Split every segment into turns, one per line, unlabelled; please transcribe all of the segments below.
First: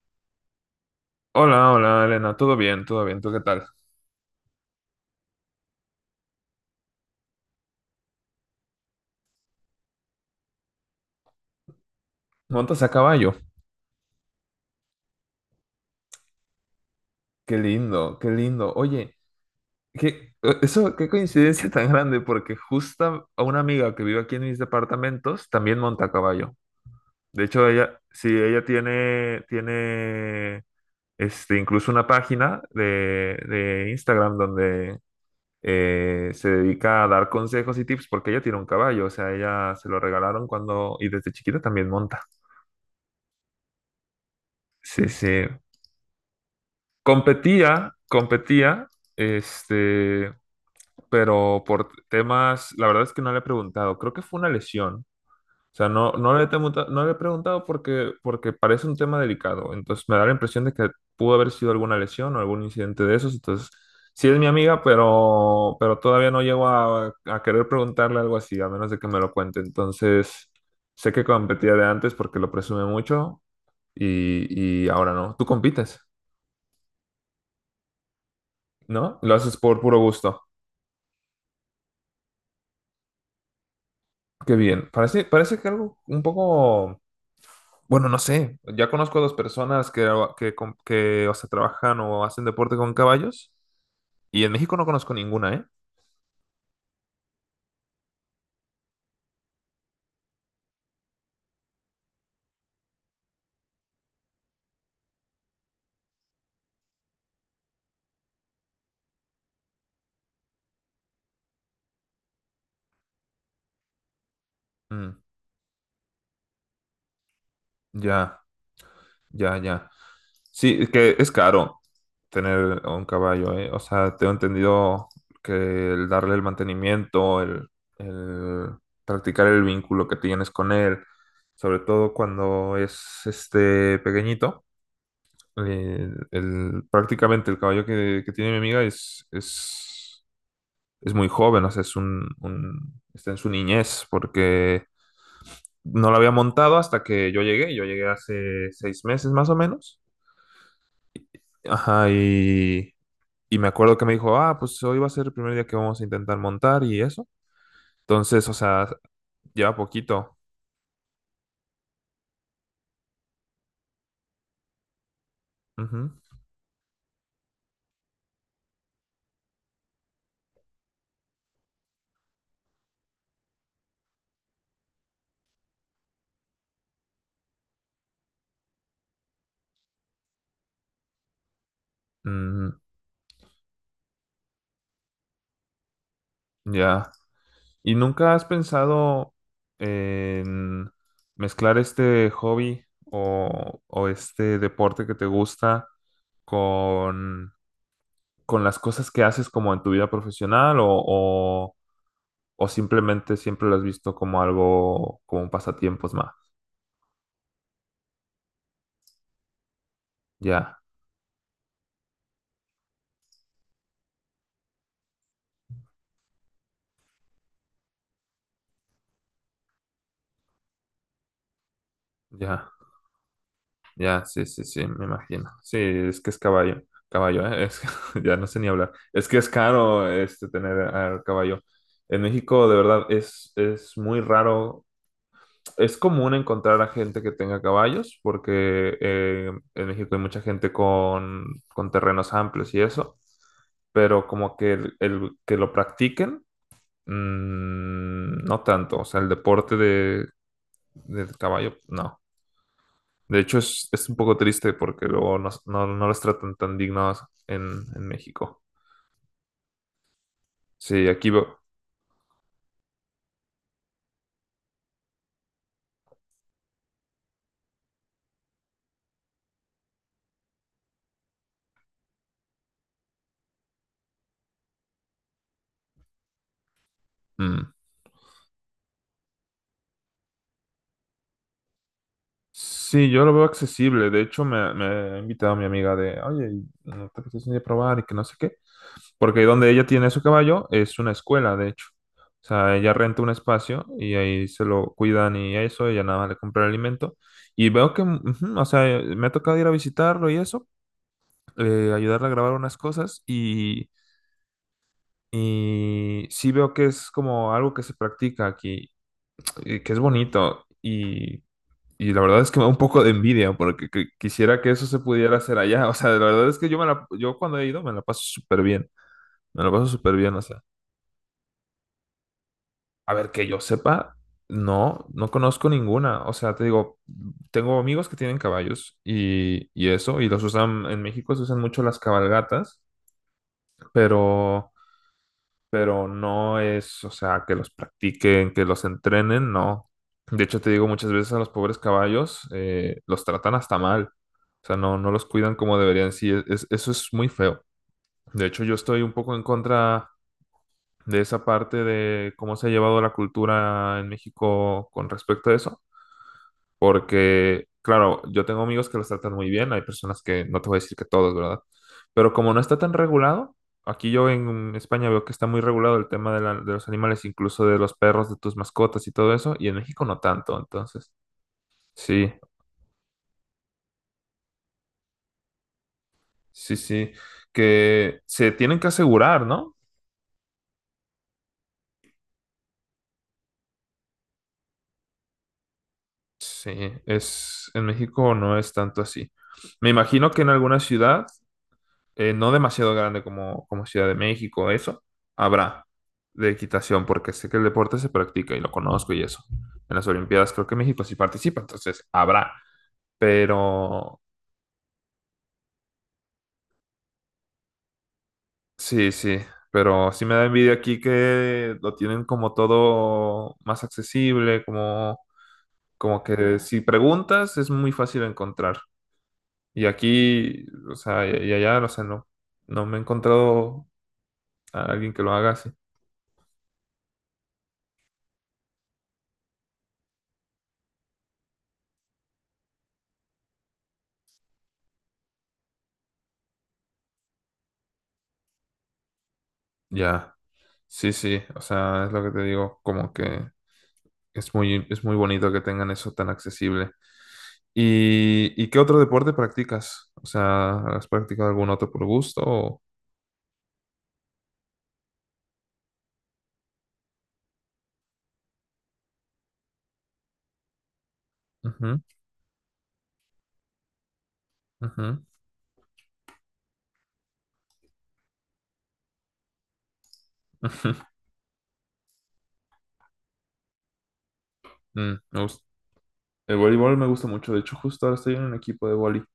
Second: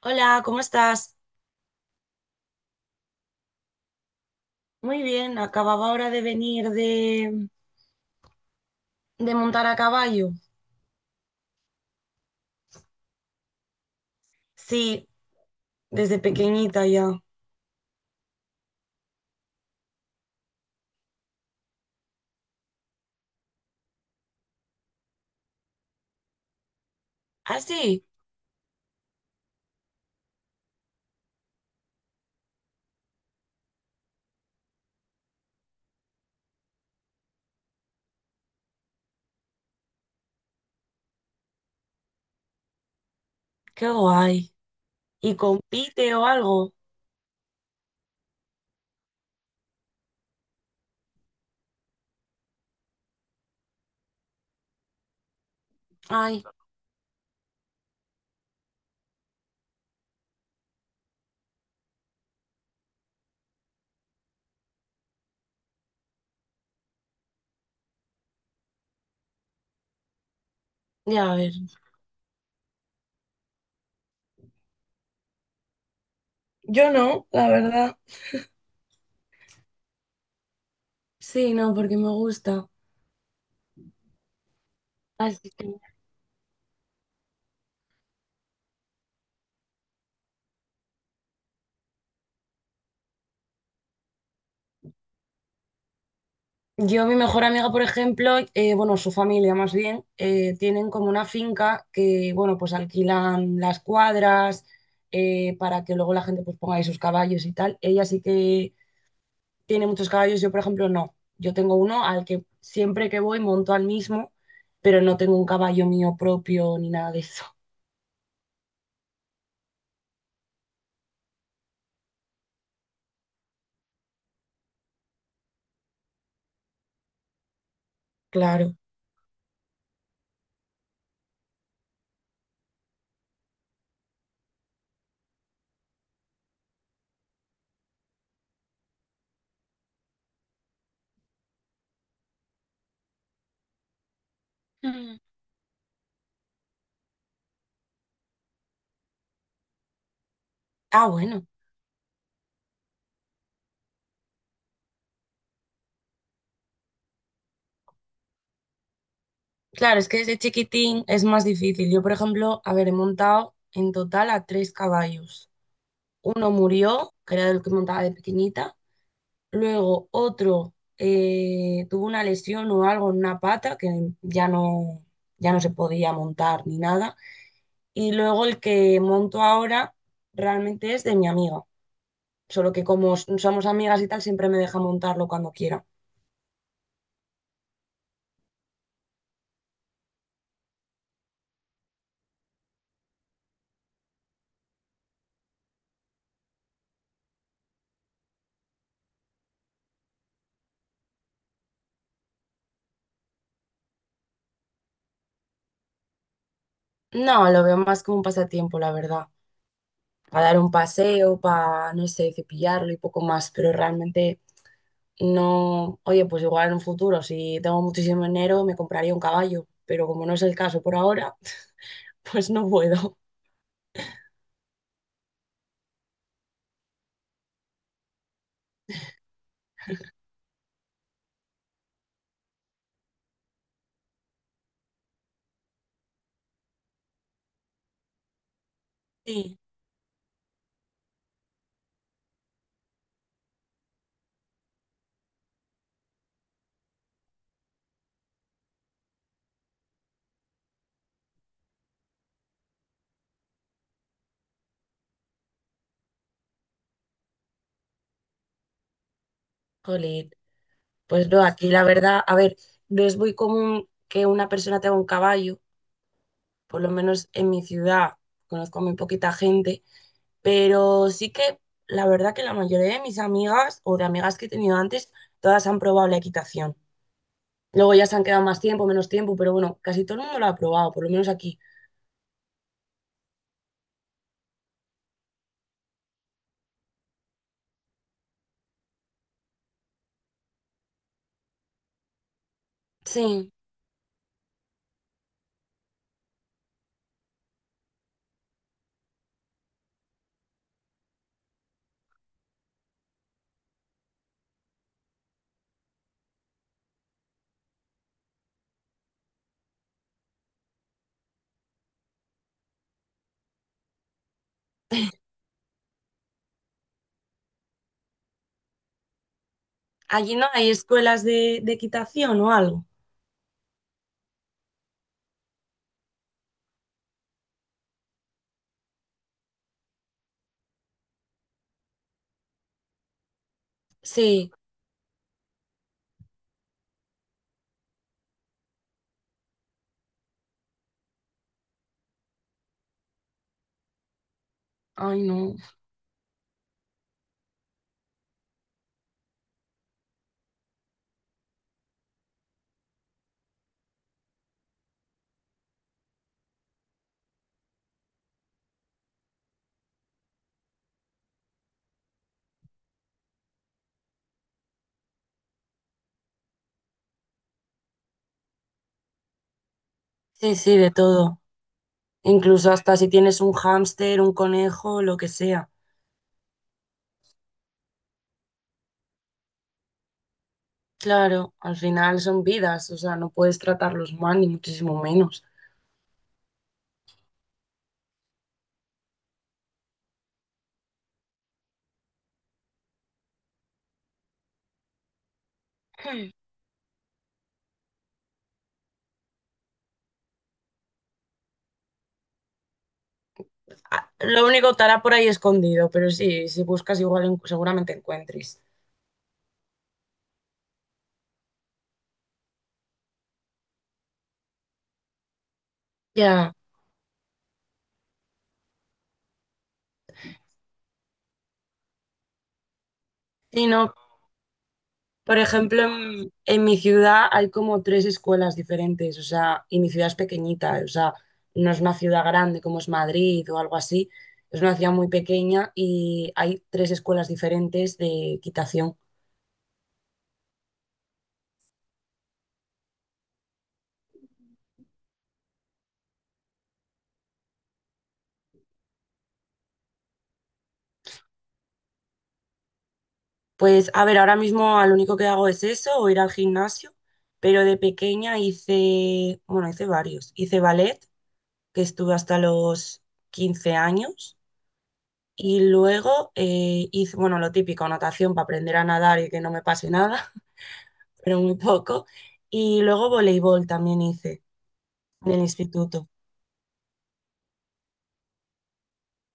Hola, ¿cómo estás?
Hola, hola, Elena, todo bien, ¿tú qué tal?
Muy bien, acababa ahora de venir de montar a caballo.
¿Montas a caballo?
Sí, desde pequeñita ya.
Qué lindo, qué lindo. Oye, qué, eso, qué coincidencia tan grande, porque justo a una amiga que vive aquí en mis departamentos también monta a caballo. De
Ah,
hecho, ella,
sí,
sí, ella tiene, incluso una página de Instagram donde se dedica a dar consejos y tips porque ella tiene un caballo, o sea, ella se lo regalaron cuando, y desde chiquita también monta.
qué guay.
Sí,
¿Y
sí.
compite o algo?
Competía, competía, este, pero por temas, la verdad es que no le he preguntado, creo que fue una lesión. O sea, no, no
Ay,
le he, no le he preguntado porque parece un tema delicado. Entonces me da la impresión de que pudo haber sido alguna lesión o algún incidente de esos. Entonces, sí es mi amiga, pero todavía no llego a querer preguntarle algo así, a menos de que me lo cuente. Entonces, sé que
ya a ver.
competía de antes porque lo presume mucho y ahora no. Tú compites,
Yo no, la verdad.
¿no? Lo haces por puro gusto.
Sí, no, porque me gusta.
Qué bien. Parece,
Así
parece que
que-
algo un poco, bueno, no sé. Ya conozco a dos personas que, o sea, trabajan o hacen deporte con caballos. Y en México no conozco ninguna, ¿eh?
Yo, mi mejor amiga, por ejemplo, bueno, su familia más bien, tienen como una finca que, bueno, pues alquilan las cuadras para que luego la gente pues ponga ahí sus caballos y tal. Ella sí que tiene muchos caballos, yo por ejemplo no. Yo tengo uno al que siempre que voy monto al mismo, pero
Mm,
no tengo un caballo mío propio ni nada de eso.
ya, ya, ya. Sí, es que es caro tener un caballo, ¿eh? O sea, tengo entendido que el darle el mantenimiento, el
Claro.
practicar el vínculo que tienes con él, sobre todo cuando es este pequeñito prácticamente el caballo que tiene mi amiga es muy joven, o sea, está en su niñez, porque
Mm.
no lo había montado hasta que yo llegué. Yo llegué hace 6 meses más o menos.
Ah, bueno.
Ajá, y me acuerdo que me dijo, ah, pues hoy va a ser el primer día que vamos a intentar montar y eso. Entonces, o sea, lleva
Claro, es que
poquito.
desde chiquitín es más difícil. Yo por ejemplo, a ver, he montado en total a tres caballos.
Ujú.
Uno murió, que era el que montaba de pequeñita. Luego otro tuvo una lesión o algo en una pata que ya no, ya no se podía montar ni nada. Y luego el que monto ahora realmente es de mi amiga.
Mm,
Solo que como somos amigas y tal, siempre me deja montarlo cuando quiera.
ya. ¿Y nunca has pensado en mezclar este hobby o este deporte que te gusta con, con las cosas que haces como en tu vida profesional o simplemente siempre lo has visto como algo, como pasatiempos más?
No, lo veo más como un pasatiempo, la verdad. Para dar un
Ya,
paseo, para, no sé, cepillarlo y poco más. Pero realmente no. Oye, pues igual en un futuro, si tengo muchísimo dinero, me compraría un caballo. Pero como no es el caso por ahora, pues no
ya,
puedo.
ya, sí, sí, sí, me imagino. Sí, es que es caballo, caballo, ¿eh? Es, ya no sé ni hablar. Es que es caro tener al caballo. En México, de verdad, es muy raro. Es común encontrar a gente que tenga caballos, porque
Sí.
en México hay mucha gente con terrenos amplios y eso, pero como que el que lo practiquen, no tanto. O sea, el deporte del caballo, no. De hecho, es un poco triste porque luego no los tratan tan dignos en México.
Jolín.
Sí,
Pues
aquí
no,
veo.
aquí la verdad, a ver, no es muy común que una persona tenga un caballo por lo menos en mi ciudad, conozco muy poquita gente, pero sí que la verdad que la mayoría de mis amigas o de amigas que he tenido antes, todas han probado la equitación.
Mm.
Luego ya se han quedado más tiempo, menos tiempo, pero bueno, casi todo el mundo lo ha probado, por lo menos aquí.
Sí, yo lo veo accesible. De hecho, me ha invitado mi amiga de, oye, ¿no te apetece ir a probar y que no sé qué? Porque donde ella tiene su caballo es una escuela, de hecho. O sea, ella renta un
Sí,
espacio y ahí se lo cuidan y eso, ella nada más le compra el alimento. Y veo que, ujú, o sea, me ha tocado ir a visitarlo y eso, ayudarle a grabar unas cosas y sí veo que es como algo que se practica aquí, y que es bonito y la verdad es que me da un poco de envidia porque quisiera que eso se pudiera hacer allá. O sea, la verdad es que yo, yo cuando he ido me la paso súper bien, me la paso súper bien.
allí no hay escuelas de equitación o algo.
A ver, que yo sepa, no conozco ninguna. O sea, te digo, tengo amigos que tienen caballos y eso, y los usan, en México se usan mucho las cabalgatas,
Sí,
pero, pero no es, o sea, que los practiquen, que los entrenen, no. De hecho, te digo, muchas veces a los pobres caballos los tratan hasta mal. O sea, no
ay
los cuidan
no.
como deberían. Sí, eso es muy feo. De hecho, yo estoy un poco en contra de esa parte de cómo se ha llevado la cultura en México con respecto a eso, porque, claro, yo tengo amigos que los tratan muy bien, hay personas que, no te voy a decir que todos, ¿verdad? Pero como no está tan regulado, aquí yo en España veo que está muy regulado el tema de los animales, incluso de los perros, de tus mascotas y todo eso, y en México no
Sí,
tanto,
sí, de
entonces,
todo.
sí,
Incluso hasta si tienes un hámster, un conejo, lo que sea.
sí, sí, que se tienen que asegurar, ¿no?
Claro, al final son vidas, o sea, no puedes tratarlos mal, ni muchísimo menos.
Sí, es, en México no es tanto así. Me imagino que en alguna ciudad no demasiado grande como Ciudad de México, eso, habrá de equitación, porque sé que el deporte se practica y lo conozco y eso. En las Olimpiadas creo que México sí participa, entonces habrá.
Ah,
Pero
lo único estará por ahí escondido, pero sí, si buscas igual seguramente encuentres.
sí, sí, pero sí me da envidia aquí que lo tienen como todo más accesible, como
Ya,
que si preguntas es muy fácil encontrar. Y aquí, o sea, y allá, o sea, no me he
sí,
encontrado
no.
a alguien que lo
Por
haga así.
ejemplo, en mi ciudad hay como tres escuelas diferentes, o sea, y mi ciudad es pequeñita, o sea, no es una ciudad grande como es Madrid o algo así, es una ciudad muy pequeña y hay tres escuelas diferentes de equitación.
Ya. Sí, sí, o sea, es lo que te digo, como que es muy bonito que tengan eso tan accesible. ¿Y qué otro deporte practicas? O sea, ¿has practicado algún otro por gusto?
Pues a ver, ahora mismo lo único que hago es eso o ir al gimnasio, pero de pequeña hice, bueno, hice varios, hice ballet que
Ujú,
estuve hasta los 15 años.
ujú,
Y luego hice, bueno, lo típico, natación para aprender a nadar y que no me pase nada,
ujú.
pero muy poco. Y luego voleibol también hice
Mm.
en el instituto.
El voleibol me gusta mucho, de hecho, justo ahora estoy en un equipo de voleibol.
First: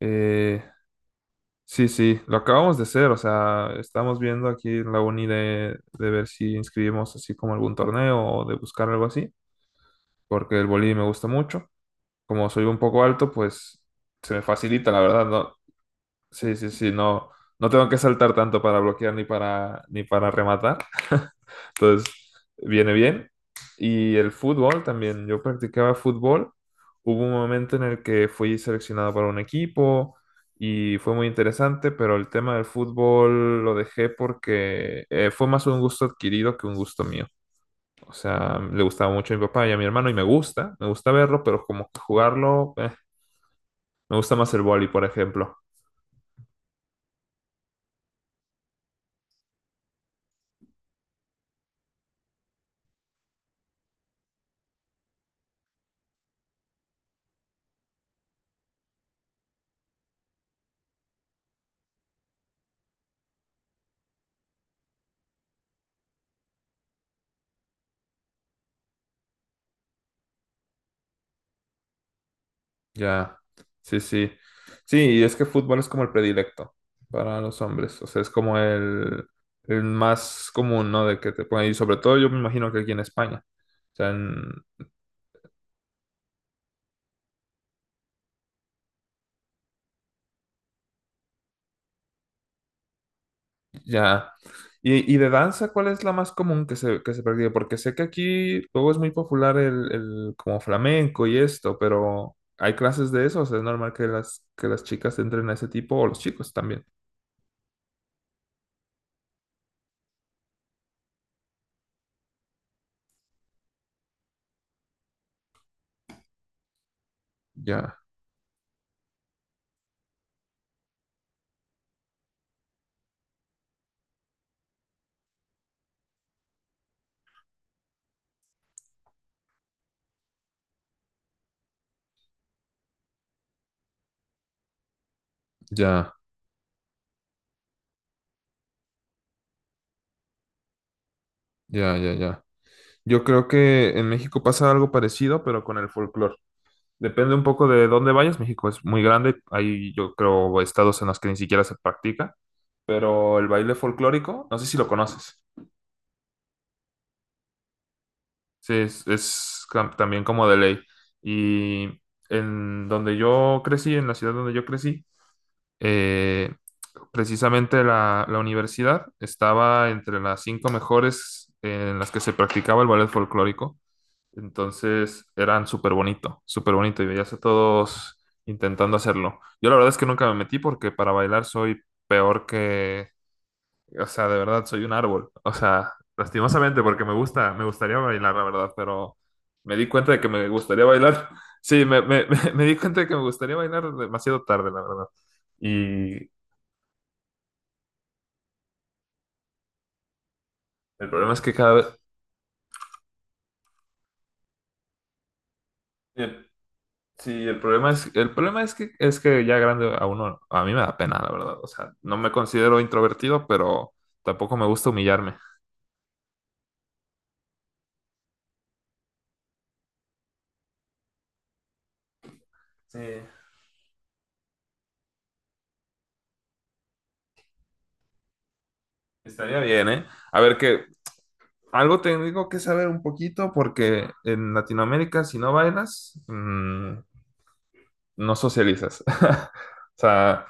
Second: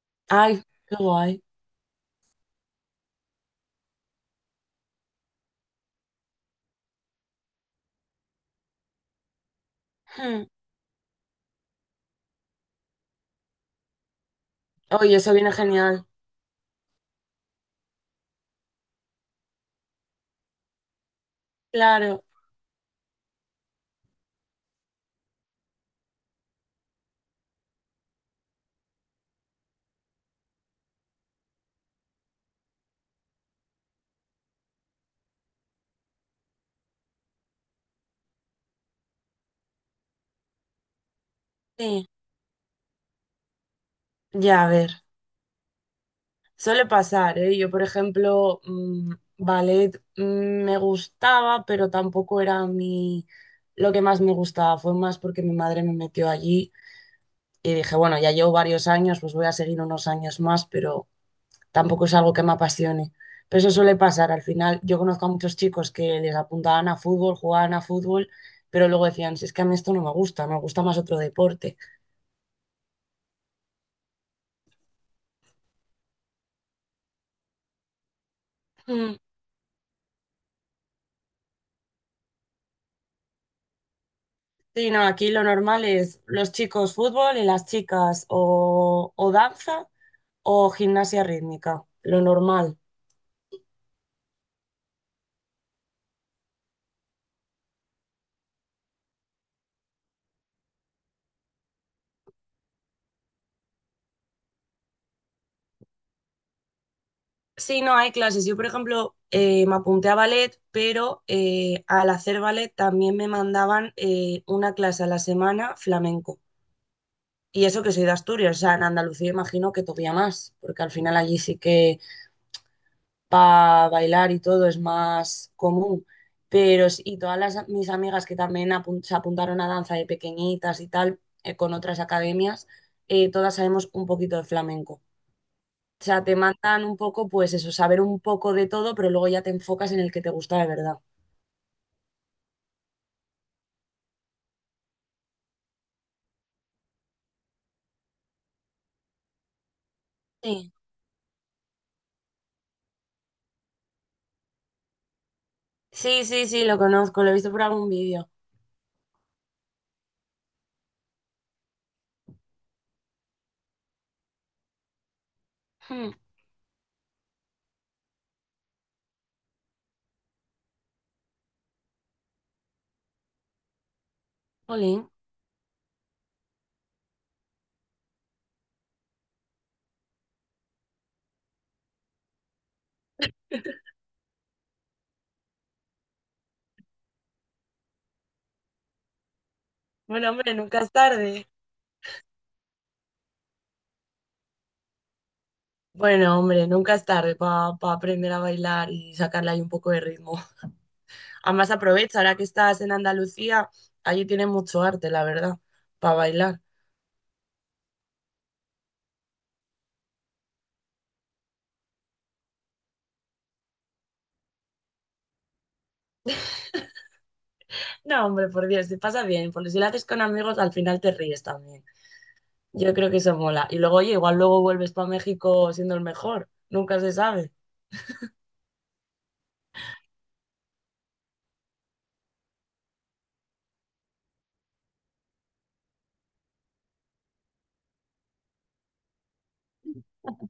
Eh,
Ay, qué guay.
sí, sí, lo acabamos de hacer, o sea, estamos viendo aquí en la uni de ver si inscribimos así como algún torneo o de buscar algo así,
Hmm.
porque el voleibol me gusta mucho. Como soy un poco alto, pues se me facilita, la
Oye,
verdad,
eso viene
no.
genial.
Sí, sí, sí, no tengo que saltar tanto para bloquear ni para rematar. Entonces,
Claro,
viene bien. Y el fútbol también, yo practicaba fútbol. Hubo un momento en el que fui seleccionado para un equipo y fue muy interesante, pero el tema del fútbol lo dejé porque fue más un gusto adquirido que un gusto mío. O sea, le gustaba mucho a mi papá y a mi hermano y me gusta verlo, pero como que
sí.
jugarlo. Me gusta más el
Ya, a
vóley,
ver,
por ejemplo.
suele pasar, ¿eh? Yo, por ejemplo, ballet me gustaba, pero tampoco era mi lo que más me gustaba. Fue más porque mi madre me metió allí. Y dije, bueno, ya llevo varios años, pues voy a seguir unos años más, pero tampoco es algo que me apasione. Pero eso suele pasar. Al final, yo conozco a muchos chicos que les apuntaban a fútbol, jugaban a fútbol, pero luego decían, si es que a mí esto no me gusta, me gusta más otro deporte.
Ya, sí, sí. Sí, y es que fútbol es como el predilecto para los hombres. O sea, es como
Mm.
el más común, ¿no? De que te ponen. Y sobre todo yo me imagino que aquí en España. O sea,
Sí, no, aquí lo normal es los chicos fútbol y las chicas o danza o gimnasia rítmica, lo normal.
ya. Y de danza, ¿cuál es la más común que se practica? Porque sé que aquí luego es muy popular el como flamenco y esto, pero ¿hay clases de eso? O sea, ¿es normal que las chicas entren a ese tipo o los chicos también?
Sí, no, hay clases. Yo, por ejemplo, me apunté a ballet, pero al hacer ballet también me mandaban una clase a la semana flamenco. Y eso que
Ya,
soy de Asturias, o sea, en Andalucía imagino que todavía más, porque al final allí sí que para bailar y todo es más común. Pero, y todas las, mis amigas que también se apuntaron a danza de pequeñitas y tal, con otras academias, todas sabemos un poquito de flamenco. O
ya,
sea, te mandan un poco, pues eso, saber un poco de todo, pero luego ya te enfocas en el que te gusta de verdad.
ya, ya, ya. Yo creo que en México pasa algo parecido, pero con el folclore. Depende un poco de dónde vayas. México es muy grande. Hay, yo creo,
Sí,
estados en los que ni siquiera se practica. Pero el baile folclórico, no sé si lo conoces.
sí, sí, sí, lo conozco, lo he visto por algún vídeo.
Sí, también como de ley. Y en donde yo crecí, en la ciudad donde yo crecí,
Hmm,
eh, precisamente la universidad estaba entre las cinco mejores en las que se practicaba el ballet folclórico.
jolín.
Entonces eran súper bonito y veías a todos intentando hacerlo. Yo la verdad es que nunca me metí porque para bailar soy peor que, o sea, de verdad soy un árbol. O sea, lastimosamente porque me gustaría bailar, la verdad, pero me di cuenta de que
Bueno,
me
hombre, nunca
gustaría
es
bailar.
tarde.
Sí, me di cuenta de que me gustaría bailar demasiado tarde, la verdad. Y
Bueno, hombre, nunca es tarde para aprender a bailar y sacarle ahí un poco de ritmo.
el problema es que
Además,
cada vez.
aprovecha, ahora que estás en Andalucía, allí tiene mucho arte, la verdad, para bailar.
Sí, el problema es que ya grande a uno, a mí me da pena, la verdad. O sea, no me considero introvertido, pero tampoco me gusta humillarme.
No, hombre, por Dios, te pasa bien, porque si lo haces con amigos, al final te ríes también. Yo
Sí,
creo que eso mola. Y luego, oye, igual luego vuelves para México siendo el mejor. Nunca se sabe.
estaría bien, ¿eh? A ver, que algo tengo que saber un poquito porque en Latinoamérica si no bailas, no socializas. O sea,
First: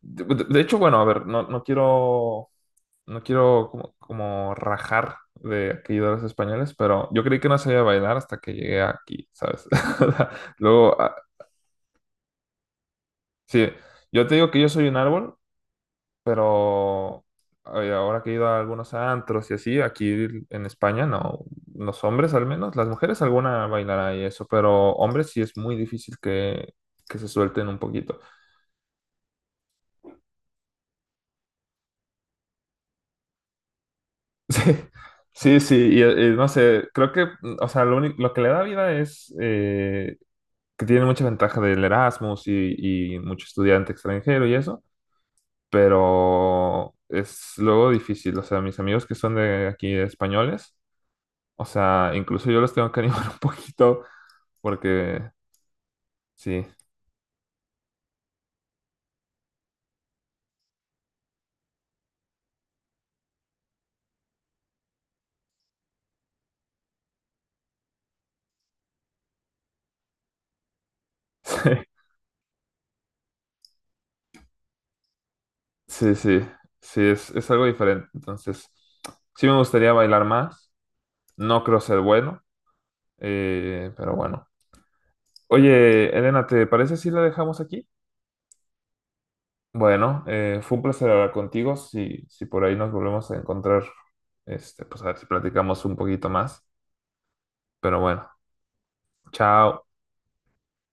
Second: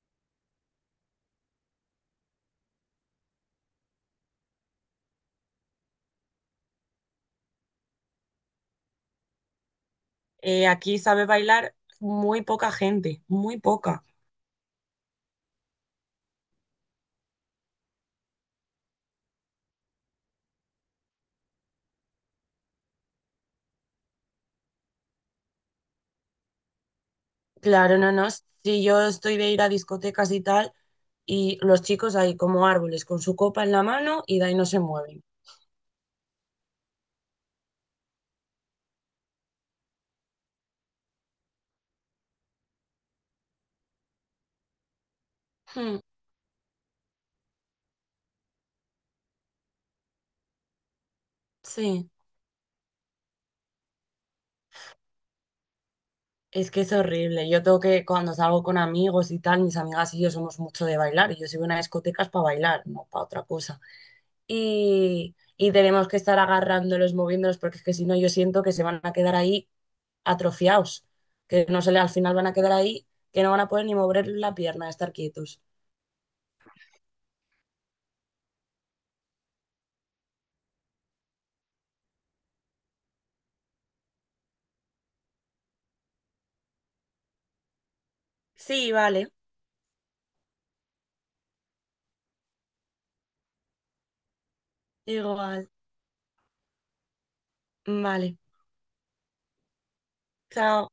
de, de hecho, bueno, a ver, no quiero como rajar de aquellos españoles, pero yo creí que no sabía bailar hasta que llegué aquí, ¿sabes? O sea,
Aquí
luego, ah,
sabe bailar muy poca gente, muy
sí,
poca.
yo te digo que yo soy un árbol, pero ay, ahora que he ido a algunos antros y así, aquí en España, no, los hombres al menos, las mujeres alguna bailará y eso, pero hombres sí es muy difícil que se suelten un
Claro, no,
poquito.
no. Si yo estoy de ir a discotecas y tal, y los chicos ahí como árboles con su copa en la mano y de ahí
Sí.
no se mueven.
Sí, sí, y, no sé, creo que, o sea, lo único, lo que le da vida es, que tiene mucha ventaja del Erasmus y mucho estudiante extranjero y eso,
Hmm,
pero es luego difícil. O sea, mis amigos que son de aquí españoles, o sea,
sí,
incluso yo los tengo que animar un poquito porque sí,
es que es horrible. Yo tengo que, cuando salgo con amigos y tal, mis amigas y yo somos mucho de bailar. Y yo soy una discoteca para bailar, no para otra cosa. Y tenemos que estar agarrándolos, moviéndolos, porque es que si no, yo siento que se van a quedar ahí atrofiados, que no se le, al final van a quedar ahí, que no van a poder ni mover la pierna, estar quietos.
sí, sí, sí, sí, es algo diferente. Entonces, sí me gustaría bailar más, no creo ser bueno, pero bueno. Oye, Elena, ¿te parece si la dejamos aquí?
Sí, vale,
Bueno, fue un placer hablar contigo. Si por ahí nos volvemos a encontrar, pues a ver si
igual,
platicamos un poquito más. Pero bueno,
vale,
chao.
chao.